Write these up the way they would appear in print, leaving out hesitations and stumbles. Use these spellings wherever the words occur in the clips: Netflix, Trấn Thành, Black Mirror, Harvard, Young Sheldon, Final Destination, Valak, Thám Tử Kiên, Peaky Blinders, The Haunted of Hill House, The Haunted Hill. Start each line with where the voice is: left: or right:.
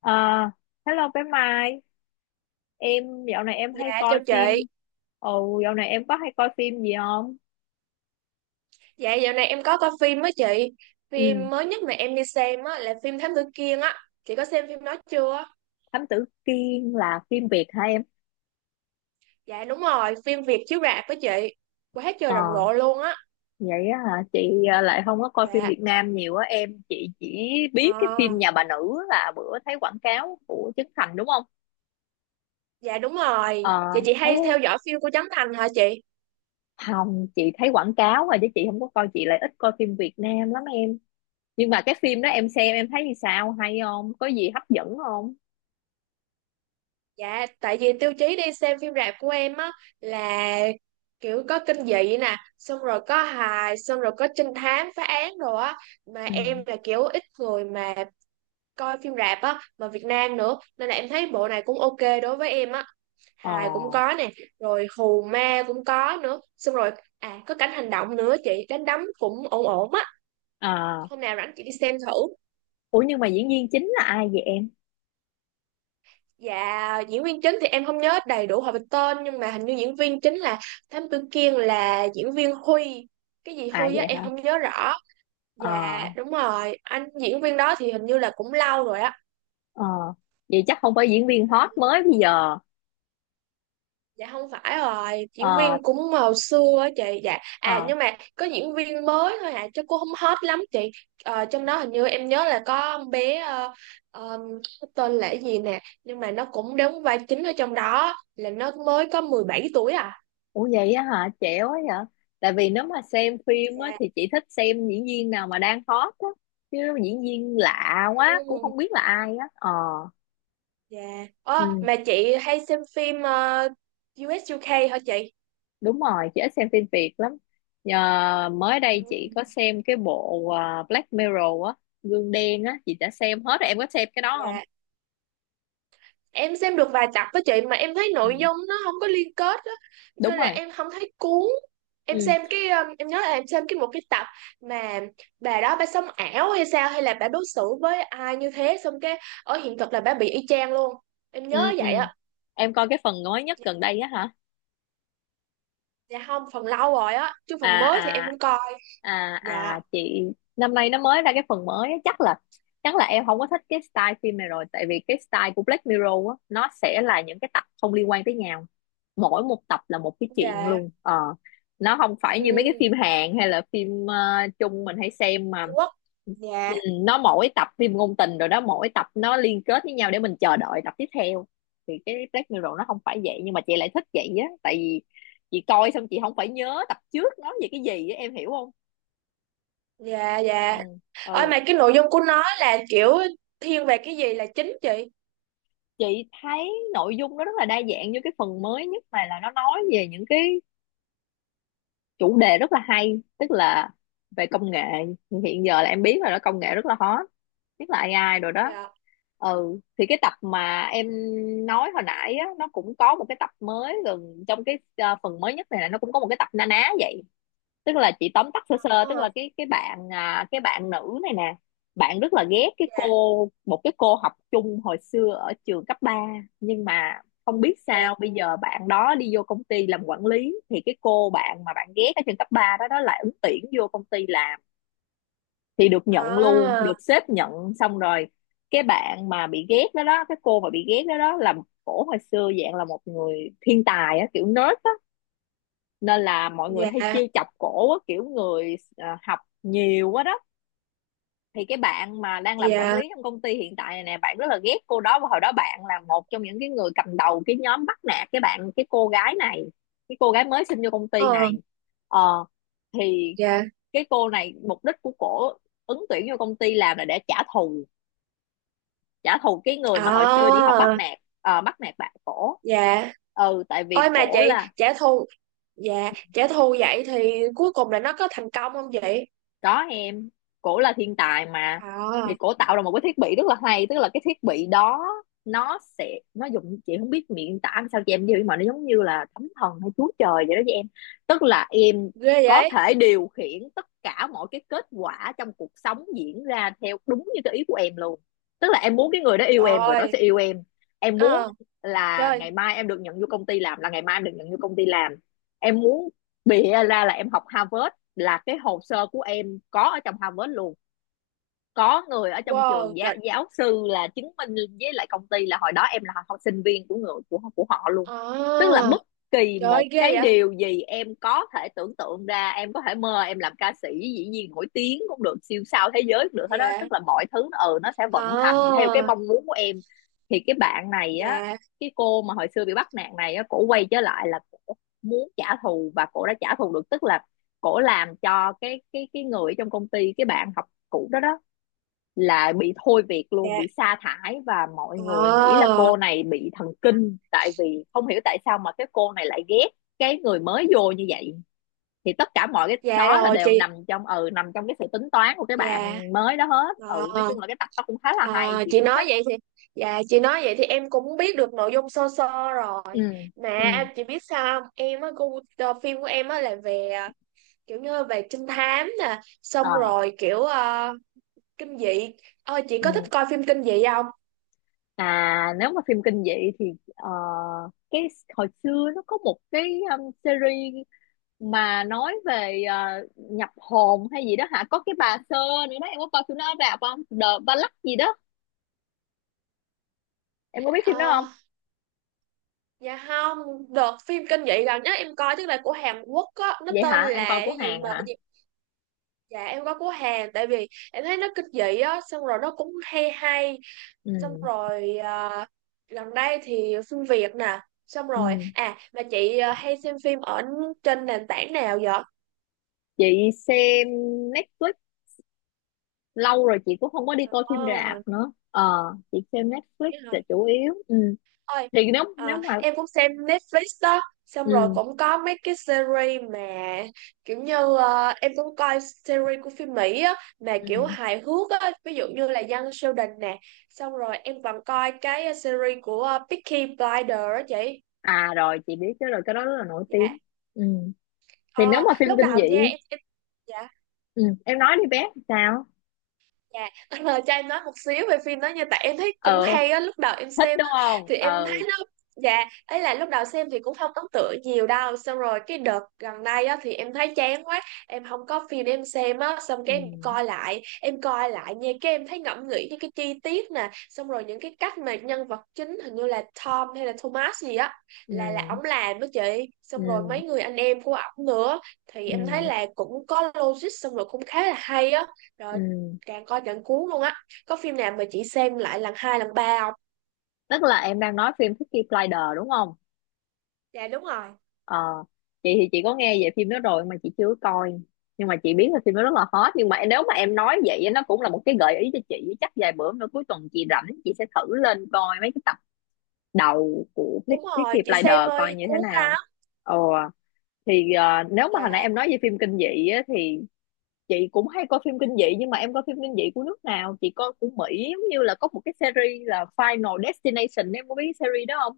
left: Ờ, Hello bé Mai, em dạo này em hay
right: Dạ chào
left: coi
right: chị.
left: phim. Ồ, dạo này em có hay coi phim gì không?
right: Dạ dạo này em có coi phim á chị.
left: Ừ,
right: Phim mới nhất mà em đi xem á là phim Thám Tử Kiên á. Chị có xem phim đó chưa?
left: Thám Tử Kiên là phim Việt hả em?
right: Dạ đúng rồi, phim Việt chiếu rạp với chị. Quá
left: Ờ,
right: trời rầm rộ luôn á.
left: vậy á hả? Chị lại không có coi phim
right: Dạ,
left: Việt Nam nhiều á em. Chị chỉ biết
right: ờ,
left: cái phim Nhà bà nữ là bữa thấy quảng cáo của Trấn Thành đúng không?
right: dạ đúng rồi.
left: Ờ,
right: Dạ chị
left: thấy
right: hay theo dõi phim của Trấn Thành hả chị?
left: không, chị thấy quảng cáo rồi chứ chị không có coi, chị lại ít coi phim Việt Nam lắm em. Nhưng mà cái phim đó em xem em thấy như sao? Hay không? Có gì hấp dẫn không?
right: Dạ, tại vì tiêu chí đi xem phim rạp của em á là kiểu có kinh dị nè. Xong rồi có hài, xong rồi có trinh thám, phá án rồi á. Mà
left: Ừ.
right: em là kiểu ít người mà coi phim rạp á mà Việt Nam nữa nên là em thấy bộ này cũng ok đối với em á.
left: Ờ.
right: Hài cũng có nè, rồi hù ma cũng có nữa, xong rồi à có cảnh hành động nữa, chị đánh đấm cũng ổn ổn á.
left: À,
right: Hôm nào rảnh chị đi xem thử.
left: ủa nhưng mà diễn viên chính là ai vậy em?
right: Dạ diễn viên chính thì em không nhớ đầy đủ họ về tên nhưng mà hình như diễn viên chính là Thám Tử Kiên là diễn viên Huy, cái gì
left: À
right: Huy á
left: vậy hả?
right: em không nhớ rõ.
left: Ờ,
right: Dạ đúng rồi, anh diễn viên đó thì hình như là cũng lâu rồi á. Ừ,
left: ờ. Vậy chắc không phải diễn viên hot mới bây giờ.
right: dạ không phải rồi, diễn
left: Ờ,
right: viên cũng hồi xưa á chị. Dạ
left: ờ.
right: à nhưng mà có diễn viên mới thôi à chứ cô không hot lắm chị. Ờ, trong đó hình như em nhớ là có con bé ờ, cái tên là cái gì nè, nhưng mà nó cũng đóng vai chính ở trong đó, là nó mới có 17 tuổi à.
left: Ủa vậy á hả? Trẻ quá vậy. Tại vì nếu mà xem phim á
right: Dạ.
left: thì chị thích xem diễn viên nào mà đang hot á. Chứ diễn viên lạ quá cũng
right: Ừ,
left: không biết là ai á. Ờ,
right: dạ. Ơ,
left: ừ,
right: mà chị hay xem phim ờ, u UK hả chị?
left: đúng rồi, chị ít xem phim Việt lắm. Nhờ mới
right: Ừ,
left: đây chị có xem cái bộ Black Mirror á, gương đen á, chị đã xem hết rồi. Em có xem cái đó không?
right: dạ em xem được vài tập với chị mà em thấy
left: Ừ,
right: nội dung nó không có liên kết á,
left: đúng
right: nên là
left: rồi.
right: em không thấy cuốn. Em
left: Ừ.
right: xem cái em nhớ là em xem cái một cái tập mà bà đó bà sống ảo hay sao, hay là bà đối xử với ai như thế, xong cái ở hiện thực là bà bị y chang luôn. Em
left: Ừ
right: nhớ
left: ừ,
right: vậy á.
left: em coi cái phần mới nhất
right: Dạ.
left: gần đây á hả?
right: Dạ không, phần lâu rồi á chứ
left: À
right: phần mới thì em
left: à
right: không coi.
left: à
right: Dạ.
left: à, chị năm nay nó mới ra cái phần mới á, chắc là em không có thích cái style phim này rồi, tại vì cái style của Black Mirror á, nó sẽ là những cái tập không liên quan tới nhau, mỗi một tập là một cái chuyện
right: Dạ.
left: luôn ờ nó không phải
right: Ừ.
left: như mấy cái phim Hàn hay là phim Trung mình hay xem mà,
right: Trung Quốc.
left: ừ,
right: Dạ.
left: nó mỗi tập phim ngôn tình rồi đó, mỗi tập nó liên kết với nhau để mình chờ đợi tập tiếp theo. Thì cái Black Mirror nó không phải vậy, nhưng mà chị lại thích vậy á, tại vì chị coi xong chị không phải nhớ tập trước nói về cái gì á, em hiểu không?
right: dạ
left: Ừ
right: dạ ôi
left: ừ.
right: mà cái nội dung của nó là kiểu thiên về cái gì là chính chị?
left: Chị thấy nội dung nó rất là đa dạng, như cái phần mới nhất này là nó nói về những cái chủ đề rất là hay, tức là về công nghệ hiện giờ, là em biết rồi đó, công nghệ rất là hot, nhất là AI rồi đó.
right: Dạ.
left: Ừ, thì cái tập mà em nói hồi nãy á, nó cũng có một cái tập mới gần trong cái phần mới nhất này, là nó cũng có một cái tập na ná vậy. Tức là chị tóm tắt sơ sơ, tức là
right: Ờ,
left: cái bạn nữ này nè, bạn rất là ghét
right: dạ.
left: cái cô học chung hồi xưa ở trường cấp ba, nhưng mà không biết
right: Dạ.
left: sao bây giờ bạn đó đi vô công ty làm quản lý, thì cái cô bạn mà bạn ghét ở trường cấp 3 đó đó lại ứng tuyển vô công ty làm thì được nhận luôn, được
right: À.
left: sếp nhận. Xong rồi cái bạn mà bị ghét đó đó, cái cô mà bị ghét đó đó là, cổ hồi xưa dạng là một người thiên tài á, kiểu nerd á, nên là mọi người
right: Dạ.
left: hay chiêu chọc cổ á, kiểu người học nhiều quá đó. Thì cái bạn mà đang làm quản
right: Dạ.
left: lý trong công ty hiện tại này nè, bạn rất là ghét cô đó, và hồi đó bạn là một trong những cái người cầm đầu cái nhóm bắt nạt cái cô gái này, cái cô gái mới xin vô công ty
right: Ờ.
left: này ờ thì
right: Dạ.
left: cái cô này, mục đích của cổ ứng tuyển vô công ty làm là để trả thù cái người mà hồi xưa đi học
right: À.
left: bắt nạt, bắt nạt bạn cổ.
right: Dạ.
left: Ừ, tại vì
right: Ôi mà
left: cổ
right: chị,
left: là,
right: trả thù, dạ, trả thù vậy thì cuối cùng là nó có thành công không chị?
left: có em, cổ là thiên tài mà, thì
right: À,
left: cổ tạo ra một cái thiết bị rất là hay, tức là cái thiết bị đó, nó dùng, chị không biết miệng tả làm sao cho em hiểu, nhưng mà nó giống như là thánh thần hay chúa trời vậy đó với em. Tức là em
right: ghê
left: có
right: vậy.
left: thể điều khiển tất cả mọi cái kết quả trong cuộc sống diễn ra theo đúng như cái ý của em luôn. Tức là em muốn cái người đó yêu em, người đó
right: Trời.
left: sẽ yêu em. Em muốn
right: Ờ.
left: là
right: Trời.
left: ngày mai em được nhận vô công ty làm, là ngày mai em được nhận vô công ty làm. Em muốn bịa ra là em học Harvard, là cái hồ sơ của em có ở trong Harvard luôn, có người ở trong
right: Wow,
left: trường giáo,
right: trời.
left: giáo sư là chứng minh với lại công ty là hồi đó em là học sinh viên của người của họ luôn. Tức là
right: À.
left: bất kỳ
right: Trời
left: một
right: ơi, ghê
left: cái
right: vậy.
left: điều gì em có thể tưởng tượng ra, em có thể mơ em làm ca sĩ, dĩ nhiên nổi tiếng cũng được, siêu sao thế giới cũng được hết đó, tức
right: Dạ.
left: là mọi thứ nó sẽ vận hành theo
right: À.
left: cái mong muốn của em. Thì cái bạn này á,
right: Dạ.
left: cái cô mà hồi xưa bị bắt nạt này á, cổ quay trở lại là cổ muốn trả thù, và cổ đã trả thù được. Tức là cổ làm cho cái người trong công ty, cái bạn học cũ đó đó, là bị thôi việc luôn,
right: Dạ.
left: bị sa thải, và mọi người nghĩ là
right: À.
left: cô này bị thần kinh, tại vì không hiểu tại sao mà cái cô này lại ghét cái người mới vô như vậy. Thì tất cả mọi cái
right: Dạ
left: đó là
right: rồi
left: đều
right: chị.
left: nằm trong cái sự tính toán của cái
right: Dạ.
left: bạn mới đó hết. Ừ, nói
right: À.
left: chung là cái tập đó cũng khá là hay,
right: À,
left: chị
right: chị
left: cũng
right: nói
left: thích.
right: vậy thì dạ, chị nói vậy thì em cũng biết được nội dung sơ sơ
left: Ừ.
right: rồi. Mà
left: Ừ.
right: chị biết sao không, em á gu- phim của em á là về kiểu như về trinh thám nè, xong
left: Ờ.
right: rồi kiểu kinh dị. Ờ, chị có thích
left: Ừ.
right: coi phim kinh dị không?
left: À, nếu mà phim kinh dị thì, ờ, cái hồi xưa nó có một cái series mà nói về nhập hồn hay gì đó hả, có cái bà sơ nữa đó, em có coi phim đó rạp không? The Ballad gì đó, em có biết phim đó
right: Ờ,
left: không?
right: dạ không. Đợt phim kinh dị gần nhất em coi tức là của Hàn Quốc á, nó
left: Vậy
right: tên
left: hả, em
right: là
left: coi của
right: cái gì
left: Hàn
right: mà
left: hả?
right: gì. Dạ em có của Hàn, tại vì em thấy nó kinh dị á, xong rồi nó cũng hay hay. Xong
left: Ừ
right: rồi à, gần đây thì phim Việt nè. Xong rồi
left: ừ.
right: à mà chị, à, hay xem phim ở trên nền tảng nào vậy?
left: Chị xem Netflix lâu rồi, chị cũng không có đi coi phim
right: Ờ,
left: rạp nữa ờ chị xem Netflix
right: thế
left: là
right: hả.
left: chủ yếu. Ừ,
right: Ơi.
left: thì nếu nếu
right: À,
left: mà.
right: em cũng xem Netflix đó, xong rồi
left: Ừ
right: cũng có mấy cái series mà kiểu như à, em cũng coi series của phim Mỹ á mà
left: ừ.
right: kiểu hài hước á, ví dụ như là Young Sheldon nè. Xong rồi em còn coi cái series của Peaky Blinders á chị.
left: À, rồi chị biết cái rồi, cái đó rất là nổi
right: Dạ.
left: tiếng. Ừ, thì nếu
right: Ờ,
left: mà phim
right: lúc
left: kinh
right: đầu nha
left: dị.
right: em dạ.
left: Ừ, em nói đi bé sao?
right: Dạ, cho em nói một xíu về phim đó nha. Tại em thấy cũng
left: Ờ,
right: hay á, lúc đầu em
left: thích
right: xem
left: đúng
right: á.
left: không?
right: Thì em thấy
left: Ờ.
right: nó, dạ ấy là lúc đầu xem thì cũng không ấn tượng nhiều đâu. Xong rồi cái đợt gần đây á thì em thấy chán quá. Em không có phim để em xem á. Xong
left: Ừ.
right: cái em coi lại nha. Cái em thấy ngẫm nghĩ những cái chi tiết nè. Xong rồi những cái cách mà nhân vật chính hình như là Tom hay là Thomas gì á,
left: Ừ.
right: là ổng làm đó chị. Xong rồi
left: Ừ.
right: mấy người anh em của ổng nữa. Thì em thấy
left: Ừ.
right: là cũng có logic, xong rồi cũng khá là hay á. Rồi.
left: Ừ.
right: Càng coi càng cuốn luôn á. Có phim nào mà chị xem lại lần hai lần ba không?
left: Tức là em đang nói phim Peaky Blinders đúng không?
right: Dạ đúng rồi.
left: Ờ, chị thì chị có nghe về phim đó rồi mà chị chưa coi, nhưng mà chị biết là phim đó rất là hot. Nhưng mà nếu mà em nói vậy á, nó cũng là một cái gợi ý cho chị, chắc vài bữa nữa cuối tuần chị rảnh, chị sẽ thử lên coi mấy cái tập đầu của
right: Đúng rồi,
left: Peaky
right: chị xem
left: Blinders coi
right: ơi
left: như thế
right: cuốn
left: nào.
right: lắm.
left: Ờ, thì nếu mà hồi nãy
right: Dạ.
left: em nói về phim kinh dị á, thì chị cũng hay coi phim kinh dị, nhưng mà em coi phim kinh dị của nước nào? Chị coi của Mỹ, giống như là có một cái series là Final Destination, em có biết cái series đó không?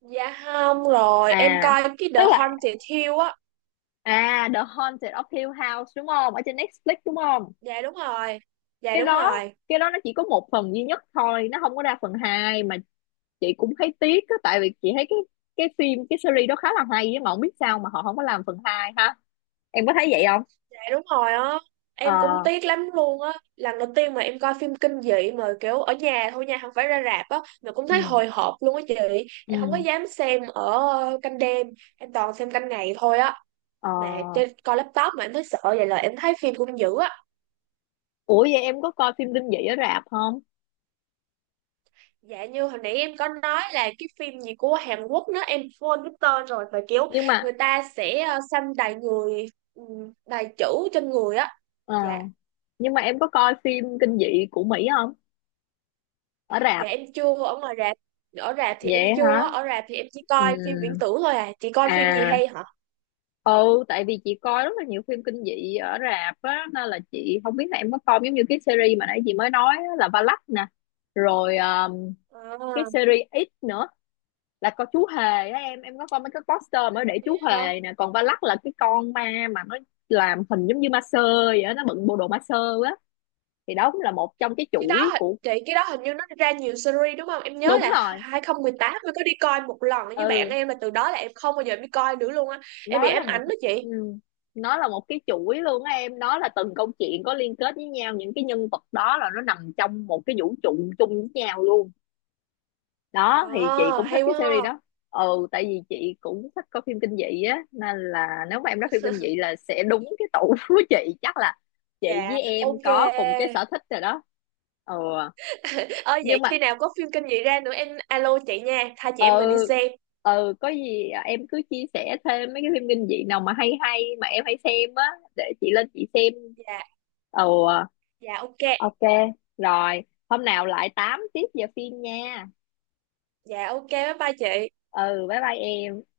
right: Dạ không rồi, em
left: À,
right: coi cái
left: tức
right: The
left: là
right: Haunted Hill á.
left: The Haunted of Hill House đúng không, ở trên Netflix đúng không?
right: Dạ đúng rồi. Dạ
left: cái
right: đúng
left: đó
right: rồi.
left: cái đó nó chỉ có một phần duy nhất thôi, nó không có ra phần hai, mà chị cũng thấy tiếc á, tại vì chị thấy cái phim, cái series đó khá là hay á, mà không biết sao mà họ không có làm phần hai ha, em có thấy vậy không?
right: Dạ đúng rồi á. Em cũng
left: Ờ.
right: tiếc lắm luôn á. Lần đầu tiên mà em coi phim kinh dị mà kiểu ở nhà thôi nha, không phải ra rạp á, mà cũng thấy
left: Ừ.
right: hồi hộp luôn á chị. Em không có
left: Ừ.
right: dám xem ở canh đêm, em toàn xem canh ngày thôi á.
left: Ờ.
right: Mà trên coi laptop mà em thấy sợ vậy là em thấy phim cũng dữ á.
left: Ủa vậy em có coi phim kinh dị ở rạp không?
right: Dạ như hồi nãy em có nói là cái phim gì của Hàn Quốc, nữa em quên cái tên rồi, và kiểu
left: nhưng mà
right: người ta sẽ xăm đầy người, đầy chữ trên người á.
left: Ờ,
right: Dạ.
left: nhưng mà em có coi phim kinh dị của Mỹ không? Ở rạp.
right: Dạ em chưa ở ngoài rạp, ở rạp thì
left: Vậy
right: em chưa
left: hả?
right: á. Ở rạp thì em chỉ coi phim viễn
left: Ừm,
right: tưởng thôi à. Chị coi phim gì
left: À,
right: hay hả?
left: ừ, tại vì chị coi rất là nhiều phim kinh dị ở rạp á, nên là chị không biết là em có coi giống như cái series mà nãy chị mới nói á, là Valak nè. Rồi cái
right: À,
left: series X nữa, là con chú hề á, em có coi mấy cái poster mới để
right: thế
left: chú
right: hả.
left: hề nè, còn Valak là cái con ma mà nó làm hình giống như ma sơ vậy á, nó bận bộ đồ ma sơ á, thì đó cũng là một trong cái
right: Cái đó
left: chuỗi
right: hình-
left: của.
right: chị cái đó hình như nó ra nhiều series đúng không? Em nhớ
left: Đúng
right: là
left: rồi.
right: 2018 mới có đi coi một lần với bạn
left: Ừ,
right: em mà từ đó là em không bao giờ em đi coi nữa luôn á. Em bị
left: nó là
right: ám
left: một
right: ảnh đó chị.
left: ừ, nó là một cái chuỗi luôn á em, nó là từng câu chuyện có liên kết với nhau, những cái nhân vật đó là nó nằm trong một cái vũ trụ chung với nhau luôn đó, thì chị
right: À,
left: cũng thích
right: hay
left: cái
right: quá
left: series
right: ha.
left: đó. Ừ, tại vì chị cũng thích coi phim kinh dị á, nên là nếu mà em nói phim kinh dị là sẽ đúng cái tủ của chị, chắc là chị
right: Dạ,
left: với em
right: ok.
left: có cùng cái sở thích rồi đó. Ừ,
right: Ơ
left: nhưng
right: vậy
left: mà,
right: khi nào có phim kinh dị ra nữa em alo chị nha, hai chị
left: ừ
right: em mình đi xem.
left: ừ, có gì em cứ chia sẻ thêm mấy cái phim kinh dị nào mà hay hay mà em hay xem á, để chị lên chị xem.
right: Dạ,
left: Ừ. Ờ,
right: dạ ok.
left: ok, rồi hôm nào lại tám tiếp giờ phim nha.
right: Dạ ok, bye bye chị.
left: Ừ, bye bye em.